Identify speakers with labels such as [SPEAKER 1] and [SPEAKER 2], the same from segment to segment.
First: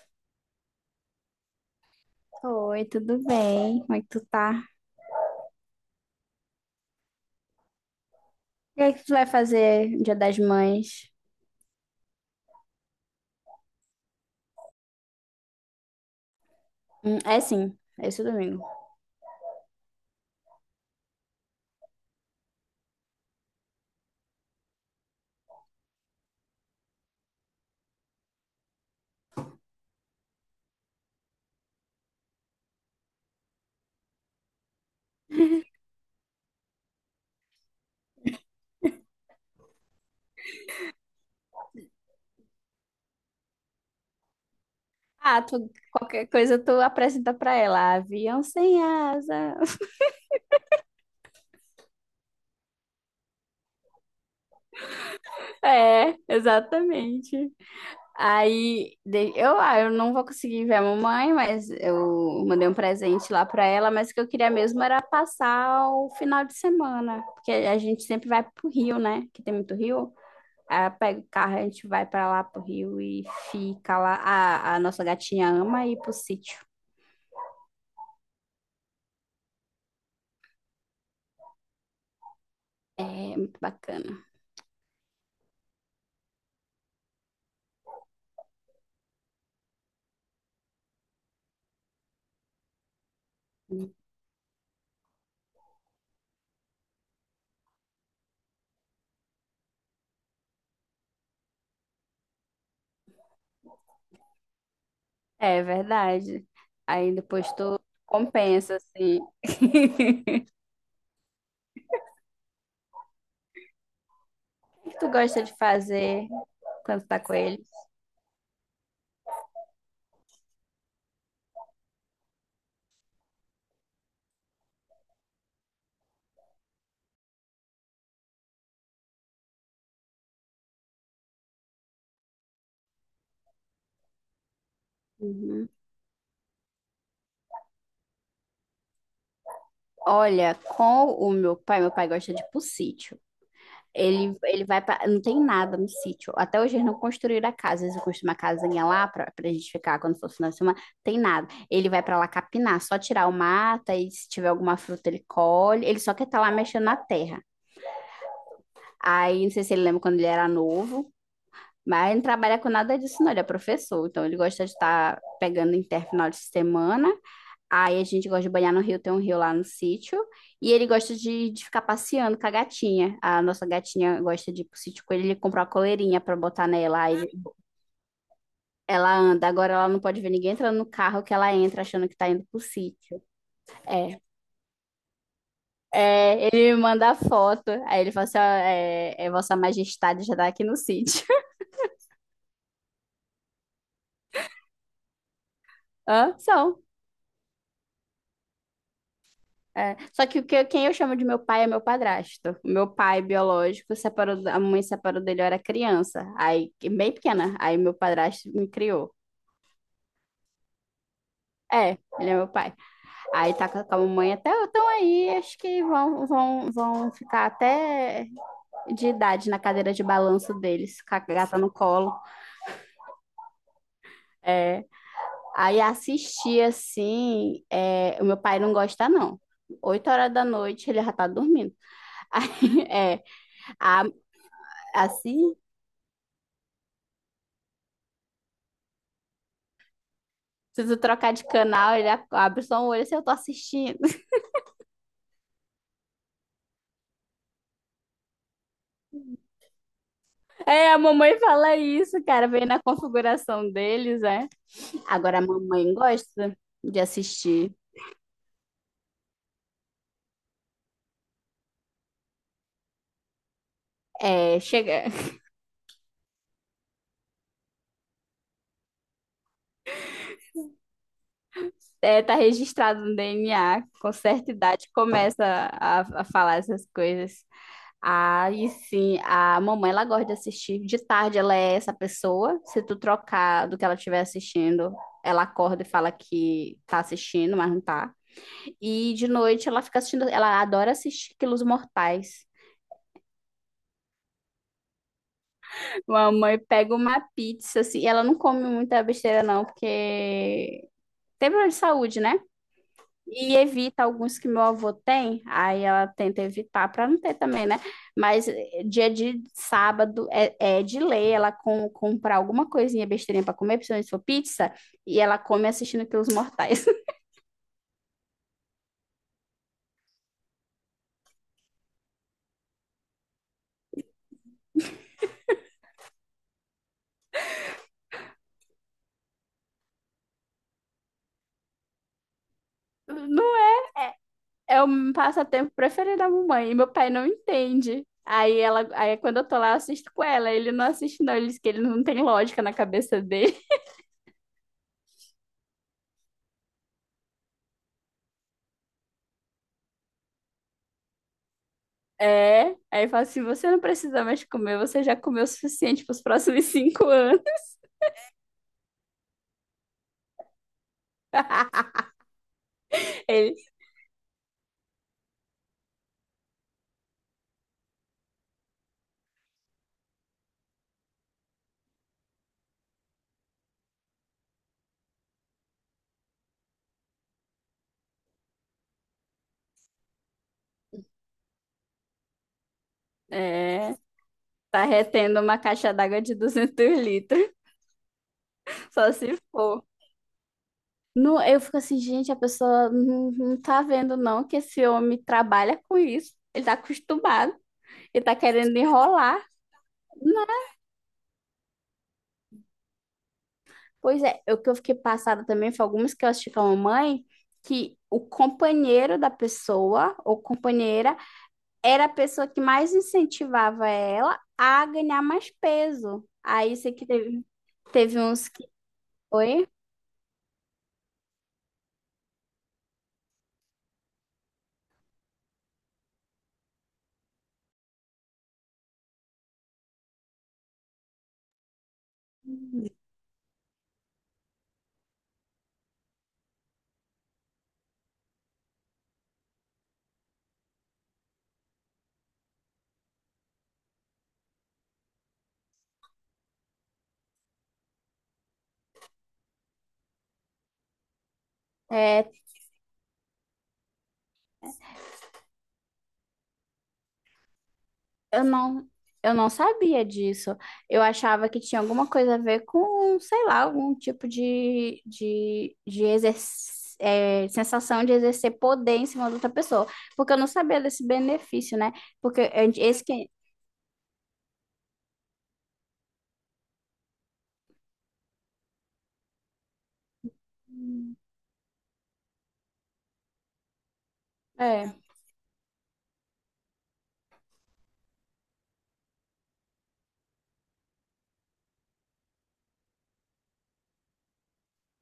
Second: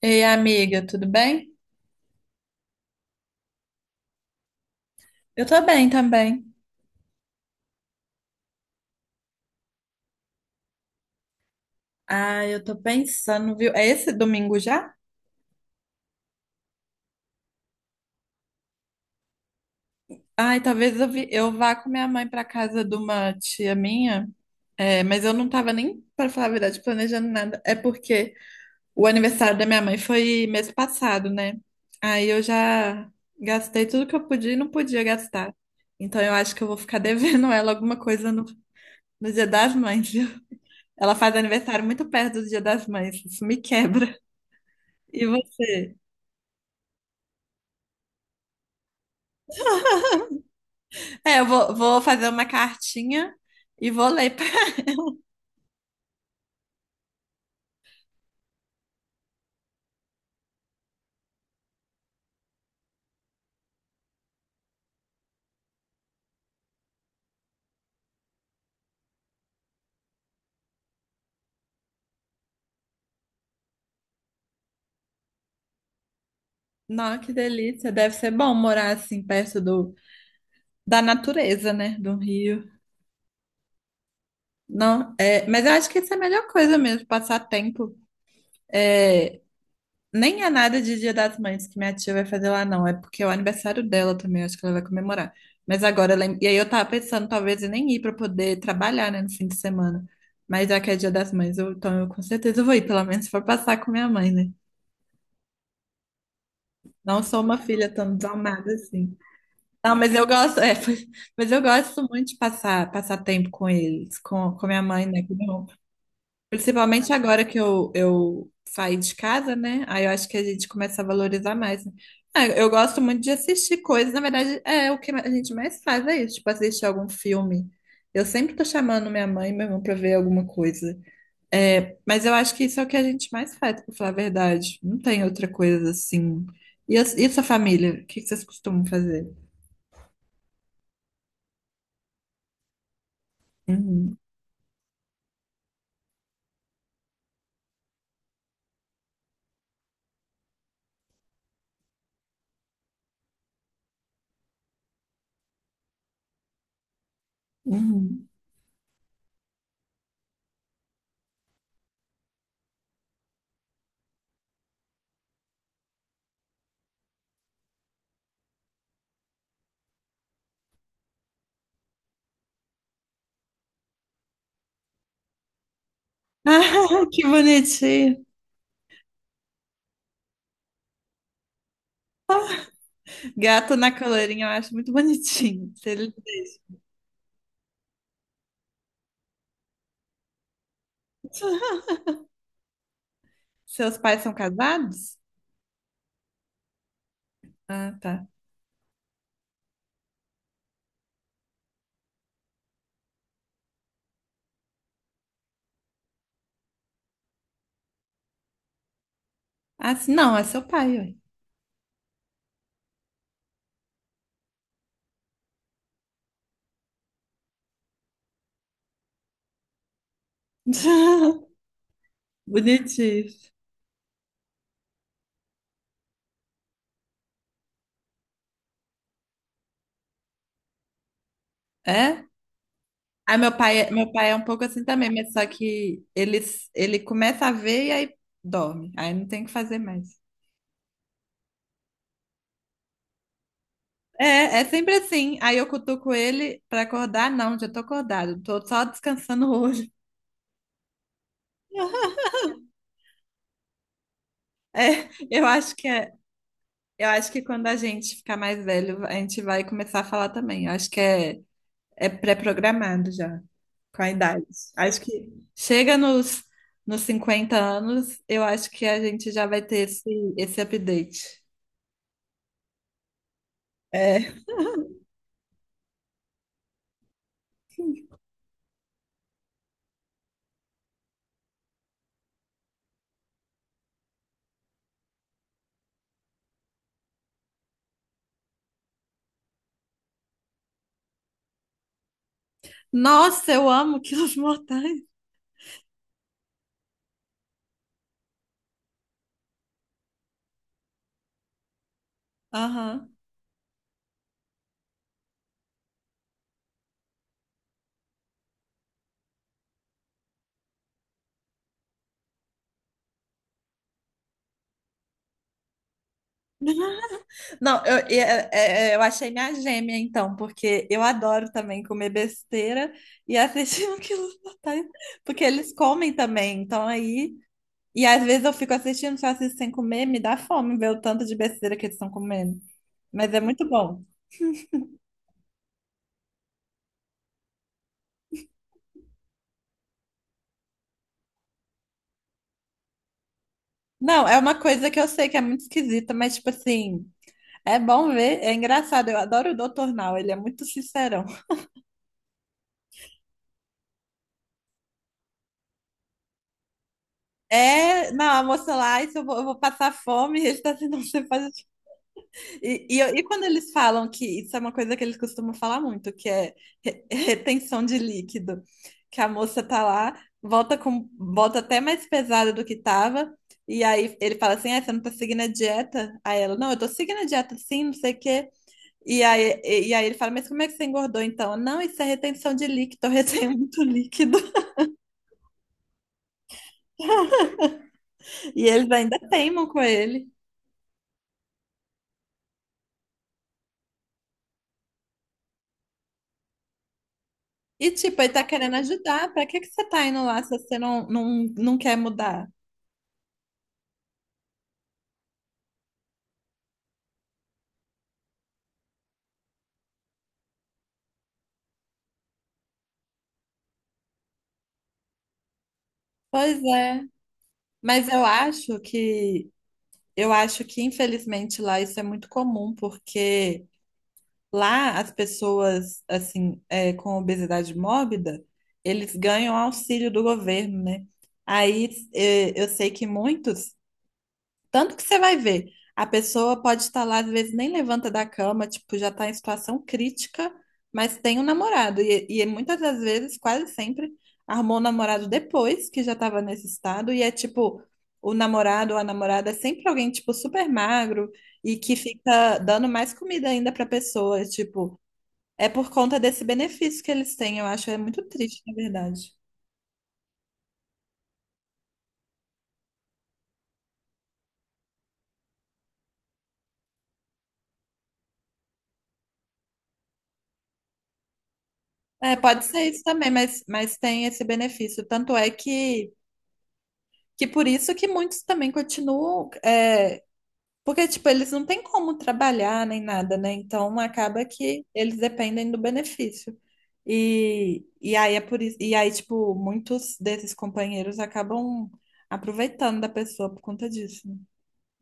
[SPEAKER 1] Ei, amiga, tudo bem?
[SPEAKER 2] Oi, tudo bem? Como é que tu tá?
[SPEAKER 1] Eu tô bem também.
[SPEAKER 2] O que é que tu vai fazer no Dia das Mães?
[SPEAKER 1] Ah, eu tô pensando, viu? É esse domingo já?
[SPEAKER 2] É sim, é esse domingo.
[SPEAKER 1] Ai, talvez eu vá com minha mãe pra casa de uma tia minha. É, mas eu não tava nem, pra falar a verdade, planejando nada. É porque o aniversário da minha mãe foi mês passado, né? Aí eu já gastei tudo que eu podia e não podia gastar. Então eu acho que eu vou ficar devendo ela alguma coisa no Dia das Mães, viu? Ela faz aniversário muito perto do Dia das Mães. Isso me quebra. E
[SPEAKER 2] Ah, tu,
[SPEAKER 1] você?
[SPEAKER 2] qualquer coisa tu apresenta pra ela. Avião sem asa.
[SPEAKER 1] É, eu vou fazer uma cartinha e vou ler pra
[SPEAKER 2] É, exatamente. Aí de- eu, ah, eu não vou conseguir ver a mamãe, mas eu mandei um presente lá pra ela, mas o que eu queria mesmo era passar o final de semana, porque a gente sempre vai pro Rio, né? Que tem muito rio. Aí eu pego o carro, a gente vai pra lá pro Rio e fica lá. A nossa gatinha ama ir pro sítio.
[SPEAKER 1] Nossa, que delícia. Deve ser bom morar assim perto da natureza, né? Do rio.
[SPEAKER 2] É muito bacana.
[SPEAKER 1] Não, é, mas eu acho que isso é a melhor coisa mesmo, passar tempo. É, nem é nada de Dia das Mães que minha tia vai fazer lá, não. É porque é o aniversário dela também, eu acho que ela vai comemorar. Mas agora, e aí eu tava pensando, talvez eu nem ir pra poder trabalhar, né, no fim de semana. Mas já que é Dia das Mães, então eu com certeza vou ir, pelo menos se for passar com minha mãe, né?
[SPEAKER 2] É verdade. Aí
[SPEAKER 1] Não sou
[SPEAKER 2] depois
[SPEAKER 1] uma
[SPEAKER 2] tu
[SPEAKER 1] filha tão desalmada
[SPEAKER 2] compensa,
[SPEAKER 1] assim.
[SPEAKER 2] assim.
[SPEAKER 1] Não, mas eu gosto, é, mas eu gosto muito de passar tempo com eles, com minha
[SPEAKER 2] O que
[SPEAKER 1] mãe,
[SPEAKER 2] tu
[SPEAKER 1] né? Que
[SPEAKER 2] gosta de fazer quando
[SPEAKER 1] principalmente
[SPEAKER 2] tá com
[SPEAKER 1] agora que
[SPEAKER 2] ele?
[SPEAKER 1] eu saí de casa, né? Aí eu acho que a gente começa a valorizar mais, né. Ah, eu gosto muito de assistir coisas, na verdade, é o que a gente mais faz, é isso, tipo, assistir algum filme. Eu sempre tô chamando minha mãe e meu irmão pra ver alguma coisa. É, mas eu acho que isso é o que a gente mais faz, pra falar a verdade. Não tem outra
[SPEAKER 2] Uhum.
[SPEAKER 1] coisa assim. E a sua família? O que que vocês costumam fazer?
[SPEAKER 2] Olha, com o meu pai gosta de ir pro sítio.
[SPEAKER 1] Uhum.
[SPEAKER 2] Ele vai pra. Não tem nada no sítio. Até hoje eles não construíram a casa. Eles construíram uma casinha lá pra gente ficar quando for final de semana. Tem nada. Ele vai pra lá capinar, só tirar o mata e se tiver alguma fruta ele colhe. Ele só quer estar lá mexendo na terra.
[SPEAKER 1] Uhum.
[SPEAKER 2] Aí, não sei se ele lembra quando ele era novo, mas ele não trabalha com nada disso, não. Ele é professor, então ele gosta de estar pegando inter final de semana. Aí a gente gosta de banhar no rio, tem um rio lá no sítio. E ele gosta de ficar passeando com a gatinha. A nossa gatinha gosta de ir pro sítio com ele, ele comprou uma coleirinha pra botar nela.
[SPEAKER 1] Ah, que bonitinho.
[SPEAKER 2] Ela anda. Agora ela não pode ver ninguém entrando no carro que ela entra achando que tá indo pro sítio.
[SPEAKER 1] Gato na
[SPEAKER 2] É.
[SPEAKER 1] coleirinha, eu acho muito bonitinho. Se ele-
[SPEAKER 2] É, ele me manda a foto. Aí ele fala assim: ó, é Vossa Majestade já tá aqui no sítio.
[SPEAKER 1] Seus pais são casados?
[SPEAKER 2] Hã? São.
[SPEAKER 1] Ah, tá.
[SPEAKER 2] É, só que o que quem eu chamo de meu pai é meu padrasto. O meu pai biológico separou, a mãe separou dele, eu era criança. Aí, bem pequena. Aí meu padrasto me criou.
[SPEAKER 1] Ah, sim, não, é seu pai, ué.
[SPEAKER 2] É, ele é meu pai. Aí tá com a mamãe até então aí, acho que vão ficar até de idade na cadeira de balanço deles, com a gata no colo.
[SPEAKER 1] Bonitinho.
[SPEAKER 2] É. Aí assistir assim, é, o meu pai não gosta, não. 8 horas da noite ele já tá dormindo.
[SPEAKER 1] É?
[SPEAKER 2] Aí,
[SPEAKER 1] Ah, meu pai,
[SPEAKER 2] a-
[SPEAKER 1] meu pai é um pouco assim também, mas só
[SPEAKER 2] assim,
[SPEAKER 1] que ele começa a ver e aí dorme. Aí não tem o que fazer mais.
[SPEAKER 2] se tu trocar de canal, ele abre só um olho assim, eu tô assistindo.
[SPEAKER 1] É sempre assim. Aí eu cutuco ele pra acordar. Não, já tô acordado. Tô só descansando o olho.
[SPEAKER 2] É, a mamãe fala isso, cara, vem na configuração deles, é. Agora a
[SPEAKER 1] Eu acho que
[SPEAKER 2] mamãe
[SPEAKER 1] é.
[SPEAKER 2] gosta de
[SPEAKER 1] Eu acho que quando
[SPEAKER 2] assistir.
[SPEAKER 1] a gente ficar mais velho, a gente vai começar a falar também. Eu acho que é pré-programado já, com a idade.
[SPEAKER 2] É,
[SPEAKER 1] Acho
[SPEAKER 2] chega,
[SPEAKER 1] que chega nos 50 anos, eu acho que a gente já vai ter esse update.
[SPEAKER 2] é, tá registrado no DNA, com
[SPEAKER 1] É.
[SPEAKER 2] certa idade começa a falar essas coisas. Aí sim, a mamãe ela gosta de assistir. De tarde ela é essa pessoa. Se tu trocar do que ela estiver assistindo, ela acorda e fala que tá assistindo, mas não tá. E de noite ela fica assistindo, ela adora assistir Quilos Mortais.
[SPEAKER 1] Nossa, eu amo Quilos Mortais.
[SPEAKER 2] Mamãe pega uma pizza, assim, ela não come muita besteira não, porque tem problema de saúde, né?
[SPEAKER 1] Aham.
[SPEAKER 2] E evita alguns que meu avô tem, aí ela tenta evitar para não ter também, né? Mas dia de sábado é de lei ela comprar alguma coisinha besteirinha para comer, principalmente se for pizza, e ela come assistindo Quilos Mortais.
[SPEAKER 1] Não, eu, e- é- é- é, eu achei minha gêmea, então, porque eu adoro também comer besteira e assistir um Quilos Mortais, porque eles comem também, então aí. E às vezes eu fico assistindo, só assisto sem comer, me dá fome ver o tanto de besteira que eles estão comendo. Mas é
[SPEAKER 2] No
[SPEAKER 1] muito bom.
[SPEAKER 2] É o meu passatempo preferido da mamãe. E meu pai não entende. Aí quando eu tô lá, eu assisto com ela. Ele não assiste, não. Ele diz que ele não tem lógica na cabeça dele.
[SPEAKER 1] Não, é uma coisa que eu sei que é muito esquisita, mas tipo assim, é bom ver, é engraçado. Eu adoro o Doutor Now, ele é muito sincerão.
[SPEAKER 2] É. Aí eu falo assim: você não precisa mais comer, você já comeu o suficiente pros próximos 5 anos.
[SPEAKER 1] É, não, a moça lá, isso eu vou passar fome, ele está assim, não, você faz. E quando
[SPEAKER 2] Ele,
[SPEAKER 1] eles falam que isso é uma coisa que eles costumam falar muito, que é retenção de líquido, que a moça tá lá, volta com bota até mais pesada do que tava, e aí ele fala assim: "Ah, você não tá seguindo a dieta?" Aí ela, não, eu tô seguindo a dieta sim, não sei o quê. E aí ele fala, mas como é que você engordou então? Não, isso é retenção de líquido, eu retenho muito
[SPEAKER 2] é,
[SPEAKER 1] líquido.
[SPEAKER 2] tá retendo uma caixa d'água de 200 litros,
[SPEAKER 1] E eles
[SPEAKER 2] só
[SPEAKER 1] ainda
[SPEAKER 2] se
[SPEAKER 1] teimam com
[SPEAKER 2] for.
[SPEAKER 1] ele.
[SPEAKER 2] Não, eu fico assim, gente, a pessoa não tá vendo, não, que esse homem trabalha com isso. Ele tá acostumado,
[SPEAKER 1] E tipo,
[SPEAKER 2] ele
[SPEAKER 1] ele
[SPEAKER 2] tá
[SPEAKER 1] tá querendo
[SPEAKER 2] querendo
[SPEAKER 1] ajudar, pra
[SPEAKER 2] enrolar.
[SPEAKER 1] que que você tá indo lá se você não, não quer mudar?
[SPEAKER 2] Pois é, o que eu fiquei passada também foi algumas que eu assisti com a mamãe, que o companheiro da pessoa, ou companheira, era a pessoa que mais incentivava ela a ganhar mais peso.
[SPEAKER 1] Pois
[SPEAKER 2] Aí, sei
[SPEAKER 1] é.
[SPEAKER 2] que teve,
[SPEAKER 1] Mas
[SPEAKER 2] teve
[SPEAKER 1] eu
[SPEAKER 2] uns que
[SPEAKER 1] acho que
[SPEAKER 2] foi,
[SPEAKER 1] eu acho que infelizmente lá isso é muito comum, porque lá as pessoas assim é, com obesidade mórbida, eles ganham auxílio do governo, né? Aí é, eu sei que muitos tanto que você vai ver, a pessoa pode estar lá, às vezes nem levanta da cama, tipo, já está em situação crítica, mas tem um namorado. E muitas das vezes, quase sempre, arrumou um namorado depois que já estava nesse estado. E é tipo, o namorado ou a namorada é sempre alguém, tipo, super magro e que
[SPEAKER 2] é,
[SPEAKER 1] fica dando mais comida ainda para a pessoa. Tipo, é por conta desse benefício que eles têm. Eu acho, é muito
[SPEAKER 2] Eu
[SPEAKER 1] triste, na verdade.
[SPEAKER 2] eu não sabia disso. Eu achava que tinha alguma coisa a ver com, sei lá, algum tipo de, é, sensação de exercer poder em cima de outra pessoa. Porque eu não sabia desse benefício, né?
[SPEAKER 1] É,
[SPEAKER 2] Porque a
[SPEAKER 1] pode ser isso
[SPEAKER 2] esse que.
[SPEAKER 1] também, mas tem esse benefício. Tanto é que. Que por isso que muitos também continuam, é, porque, tipo, eles não têm como trabalhar nem nada, né? Então acaba que
[SPEAKER 2] É,
[SPEAKER 1] eles dependem do benefício. E aí é por isso, e aí, tipo, muitos desses companheiros acabam aproveitando da pessoa por conta disso, né?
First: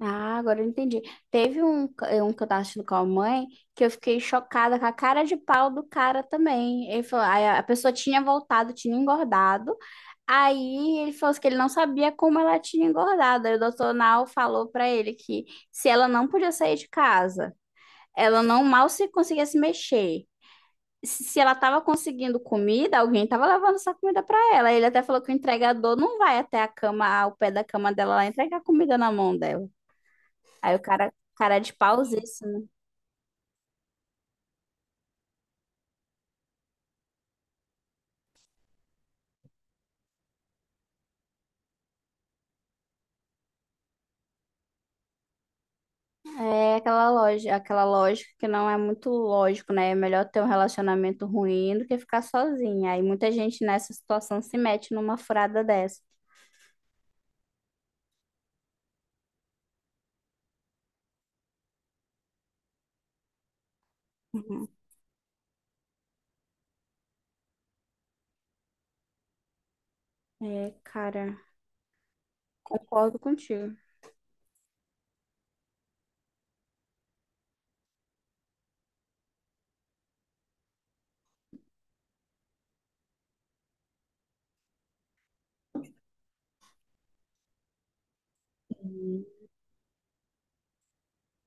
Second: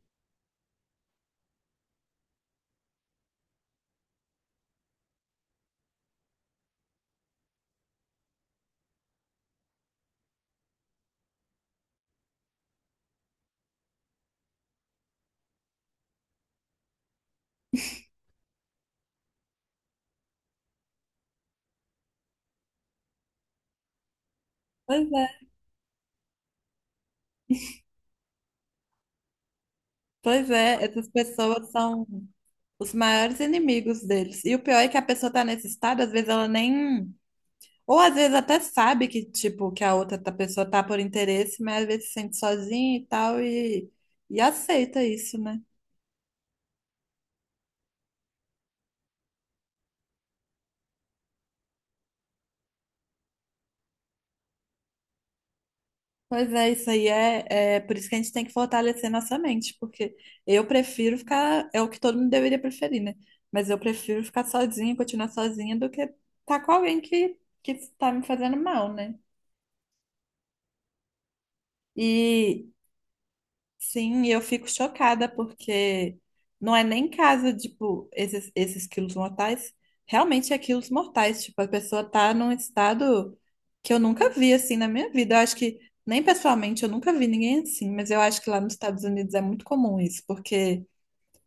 [SPEAKER 2] Ah, agora eu entendi. Teve um que eu tava assistindo com a mãe que eu fiquei chocada com a cara de pau do cara também. Ele falou, aí a pessoa tinha voltado, tinha engordado. Aí ele falou assim que ele não sabia como ela tinha engordado. Aí o doutor Nau falou pra ele que se ela não podia sair de casa, ela não mal se conseguia se mexer. Se ela tava conseguindo comida, alguém tava levando essa comida pra ela. Ele até
[SPEAKER 1] Pois
[SPEAKER 2] falou
[SPEAKER 1] é,
[SPEAKER 2] que o entregador não vai até a cama, ao pé da cama dela lá entregar comida na mão dela.
[SPEAKER 1] pois
[SPEAKER 2] Aí o
[SPEAKER 1] é, essas
[SPEAKER 2] cara, cara
[SPEAKER 1] pessoas
[SPEAKER 2] de
[SPEAKER 1] são
[SPEAKER 2] pausíssimo.
[SPEAKER 1] os maiores inimigos deles. E o pior é que a pessoa tá nesse estado, às vezes ela nem. Ou às vezes até sabe que, tipo, que pessoa tá por interesse, mas às vezes se sente sozinha e tal, e aceita isso, né?
[SPEAKER 2] É aquela loja, aquela lógica que não é muito lógico, né? É melhor ter um relacionamento ruim do que ficar sozinha. Aí muita gente nessa situação se mete numa furada dessa.
[SPEAKER 1] Pois é, isso aí é, por isso que a gente tem que fortalecer nossa mente, porque eu prefiro ficar, é o que todo mundo deveria preferir, né? Mas eu prefiro ficar
[SPEAKER 2] Uhum.
[SPEAKER 1] sozinha, continuar sozinha, do que estar com alguém que tá me fazendo mal, né?
[SPEAKER 2] É, cara,
[SPEAKER 1] E,
[SPEAKER 2] concordo contigo.
[SPEAKER 1] sim, e eu fico chocada porque não é nem casa, tipo, esses quilos mortais. Realmente é quilos mortais. Tipo, a pessoa tá num estado que eu nunca vi assim na minha vida. Eu acho que, nem pessoalmente, eu nunca vi ninguém assim, mas eu acho que lá nos Estados Unidos é muito comum isso, porque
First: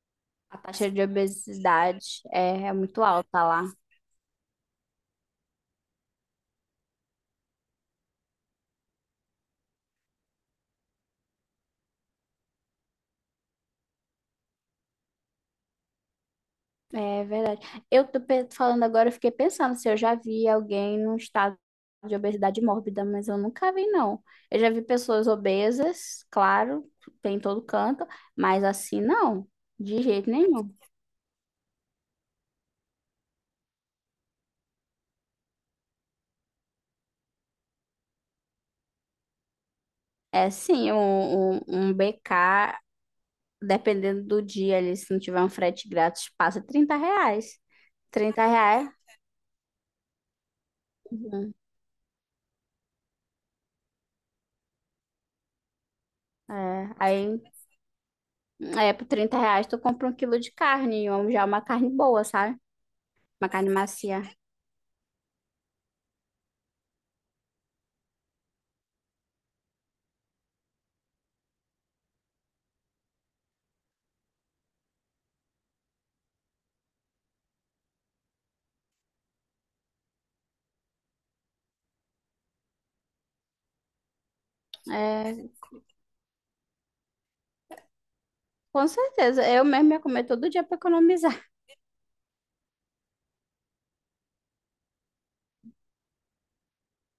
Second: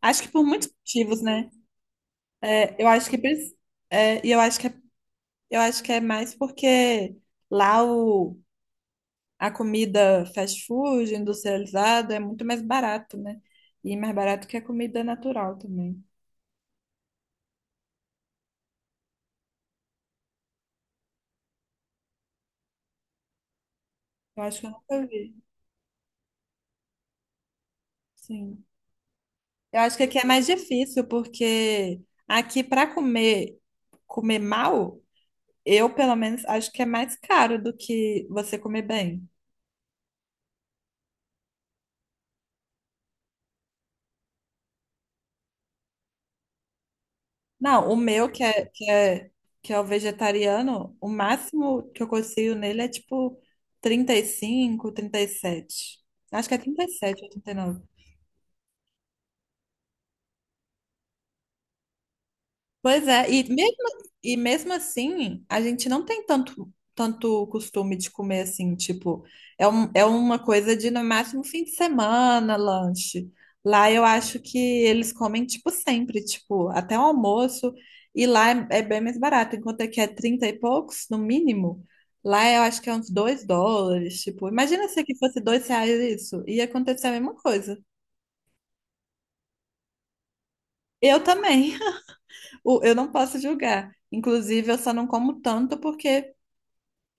[SPEAKER 1] acho que por
[SPEAKER 2] A
[SPEAKER 1] muitos
[SPEAKER 2] taxa de
[SPEAKER 1] motivos, né?
[SPEAKER 2] obesidade é
[SPEAKER 1] É, eu
[SPEAKER 2] muito
[SPEAKER 1] acho que,
[SPEAKER 2] alta lá.
[SPEAKER 1] é, e eu acho que, eu acho que é mais porque lá o a comida fast food, industrializada, é muito mais barato, né? E mais barato que a comida natural também.
[SPEAKER 2] É verdade. Falando agora, eu fiquei pensando se eu já vi alguém num estado de obesidade mórbida, mas eu nunca vi, não.
[SPEAKER 1] Eu
[SPEAKER 2] Eu
[SPEAKER 1] acho que
[SPEAKER 2] já
[SPEAKER 1] eu
[SPEAKER 2] vi
[SPEAKER 1] nunca
[SPEAKER 2] pessoas
[SPEAKER 1] vi.
[SPEAKER 2] obesas, claro, tem em todo canto, mas
[SPEAKER 1] Sim.
[SPEAKER 2] assim não,
[SPEAKER 1] Eu acho
[SPEAKER 2] de
[SPEAKER 1] que aqui é
[SPEAKER 2] jeito
[SPEAKER 1] mais
[SPEAKER 2] nenhum.
[SPEAKER 1] difícil, porque aqui para comer, comer mal, eu pelo menos acho que é mais caro do que você comer bem.
[SPEAKER 2] É sim, um BK, dependendo do dia ali, se não tiver um frete grátis, passa R$ 30.
[SPEAKER 1] Não, o meu que
[SPEAKER 2] 30
[SPEAKER 1] é,
[SPEAKER 2] reais.
[SPEAKER 1] que é, que é o vegetariano, o
[SPEAKER 2] Uhum.
[SPEAKER 1] máximo que eu consigo nele é tipo 30 35, 37. Acho que é trinta e
[SPEAKER 2] É,
[SPEAKER 1] sete ou
[SPEAKER 2] aí,
[SPEAKER 1] 39.
[SPEAKER 2] é, por R$ 30 tu compra um quilo de carne, ou já uma carne boa, sabe?
[SPEAKER 1] Pois é, e
[SPEAKER 2] Uma carne
[SPEAKER 1] mesmo,
[SPEAKER 2] macia.
[SPEAKER 1] e mesmo assim, a gente não tem tanto, tanto costume de comer assim, tipo, é uma coisa de no máximo fim de semana, lanche. Lá eu acho que eles comem, tipo, sempre, tipo, até o almoço, e lá é bem mais barato, enquanto aqui é 30 e poucos, no mínimo, lá eu acho que é uns 2 dólares, tipo, imagina se aqui fosse
[SPEAKER 2] É.
[SPEAKER 1] 2 reais isso, ia acontecer a mesma coisa.
[SPEAKER 2] Com certeza, eu mesmo ia comer todo dia para
[SPEAKER 1] Eu
[SPEAKER 2] economizar.
[SPEAKER 1] também. Eu não posso julgar. Inclusive, eu só não como tanto porque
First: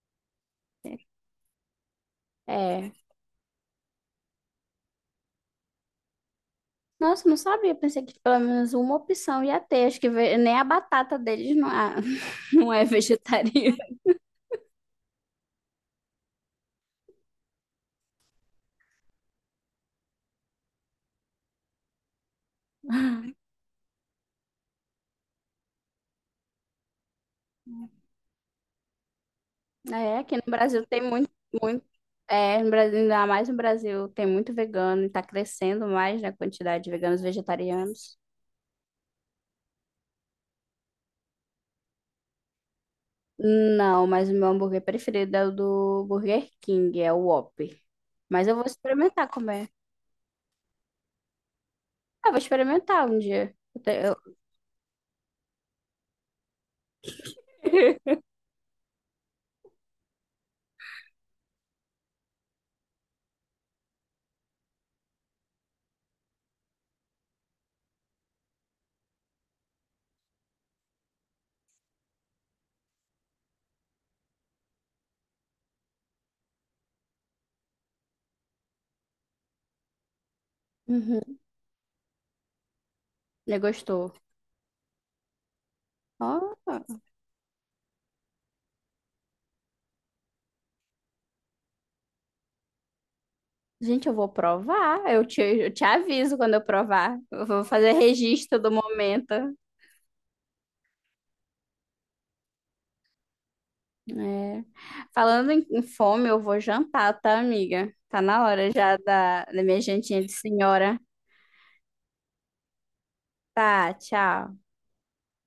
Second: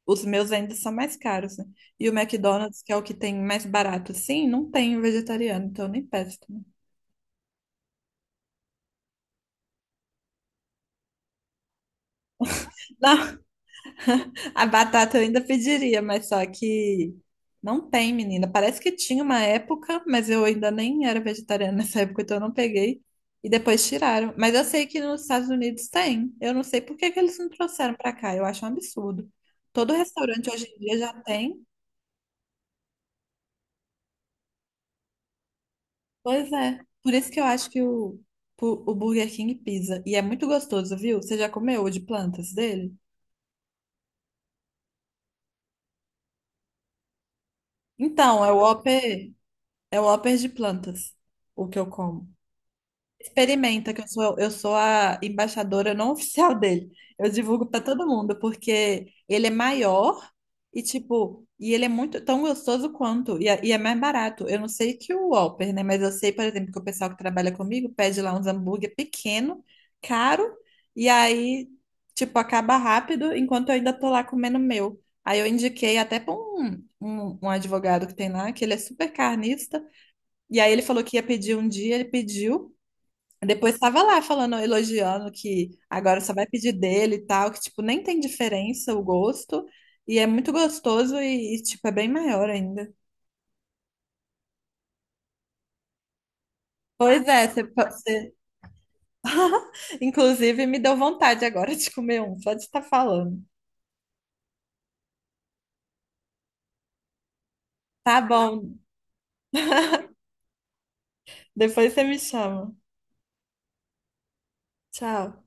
[SPEAKER 1] os meus ainda são mais caros, né? E o McDonald's, que
[SPEAKER 2] É.
[SPEAKER 1] é o que tem mais barato, sim, não tem um vegetariano, então eu nem peço também.
[SPEAKER 2] Nossa, não sabia, pensei que pelo menos uma opção ia ter. Nem a batata deles não, é- não é
[SPEAKER 1] Não,
[SPEAKER 2] vegetariana.
[SPEAKER 1] a batata eu ainda pediria, mas só que não tem, menina. Parece que tinha uma época, mas eu ainda nem era vegetariana nessa época, então eu não peguei. E depois tiraram. Mas eu sei que nos Estados Unidos tem. Eu não sei por que que eles não trouxeram pra cá. Eu acho um absurdo. Todo
[SPEAKER 2] É, aqui no
[SPEAKER 1] restaurante hoje em
[SPEAKER 2] Brasil
[SPEAKER 1] dia
[SPEAKER 2] tem
[SPEAKER 1] já tem.
[SPEAKER 2] muito. É, no Brasil, ainda mais no Brasil, tem muito vegano e tá crescendo mais, né, a
[SPEAKER 1] Pois é.
[SPEAKER 2] quantidade de
[SPEAKER 1] Por
[SPEAKER 2] veganos e
[SPEAKER 1] isso que eu acho que
[SPEAKER 2] vegetarianos.
[SPEAKER 1] o Burger King pisa. E é muito gostoso, viu? Você já comeu o de plantas dele?
[SPEAKER 2] Não, mas o meu hambúrguer preferido é o do Burger King, é o Whopper.
[SPEAKER 1] Então,
[SPEAKER 2] Mas eu vou experimentar comer.
[SPEAKER 1] É o Whopper de plantas, o que eu
[SPEAKER 2] Ah,
[SPEAKER 1] como.
[SPEAKER 2] vou experimentar um dia.
[SPEAKER 1] Experimenta, que eu sou, eu sou a embaixadora não oficial dele. Eu divulgo para todo mundo, porque ele é maior e, tipo, e ele é muito tão gostoso quanto, e é mais barato. Eu não sei que o Whopper, né? Mas eu sei, por exemplo, que o pessoal que trabalha comigo pede lá uns hambúrguer pequeno, caro, e aí, tipo, acaba rápido, enquanto eu ainda tô lá comendo o meu. Aí eu indiquei até para um advogado que tem lá, que ele é super carnista, e aí ele falou que ia
[SPEAKER 2] Uhum.
[SPEAKER 1] pedir um dia, ele pediu.
[SPEAKER 2] Ele
[SPEAKER 1] Depois estava
[SPEAKER 2] gostou.
[SPEAKER 1] lá falando, elogiando que agora só vai
[SPEAKER 2] Ó,
[SPEAKER 1] pedir dele e tal, que tipo, nem tem diferença o gosto, e é muito gostoso tipo, é bem maior ainda.
[SPEAKER 2] gente, eu vou provar. Eu te aviso quando eu provar.
[SPEAKER 1] Pois
[SPEAKER 2] Eu
[SPEAKER 1] é,
[SPEAKER 2] vou fazer registro do momento.
[SPEAKER 1] inclusive me deu vontade agora de comer um, só de estar falando.
[SPEAKER 2] É. Falando em fome, eu vou jantar, tá, amiga?
[SPEAKER 1] Tá
[SPEAKER 2] Tá na hora
[SPEAKER 1] bom,
[SPEAKER 2] já da minha jantinha de senhora.
[SPEAKER 1] depois você me chama.
[SPEAKER 2] Tá, tchau.
[SPEAKER 1] Tchau.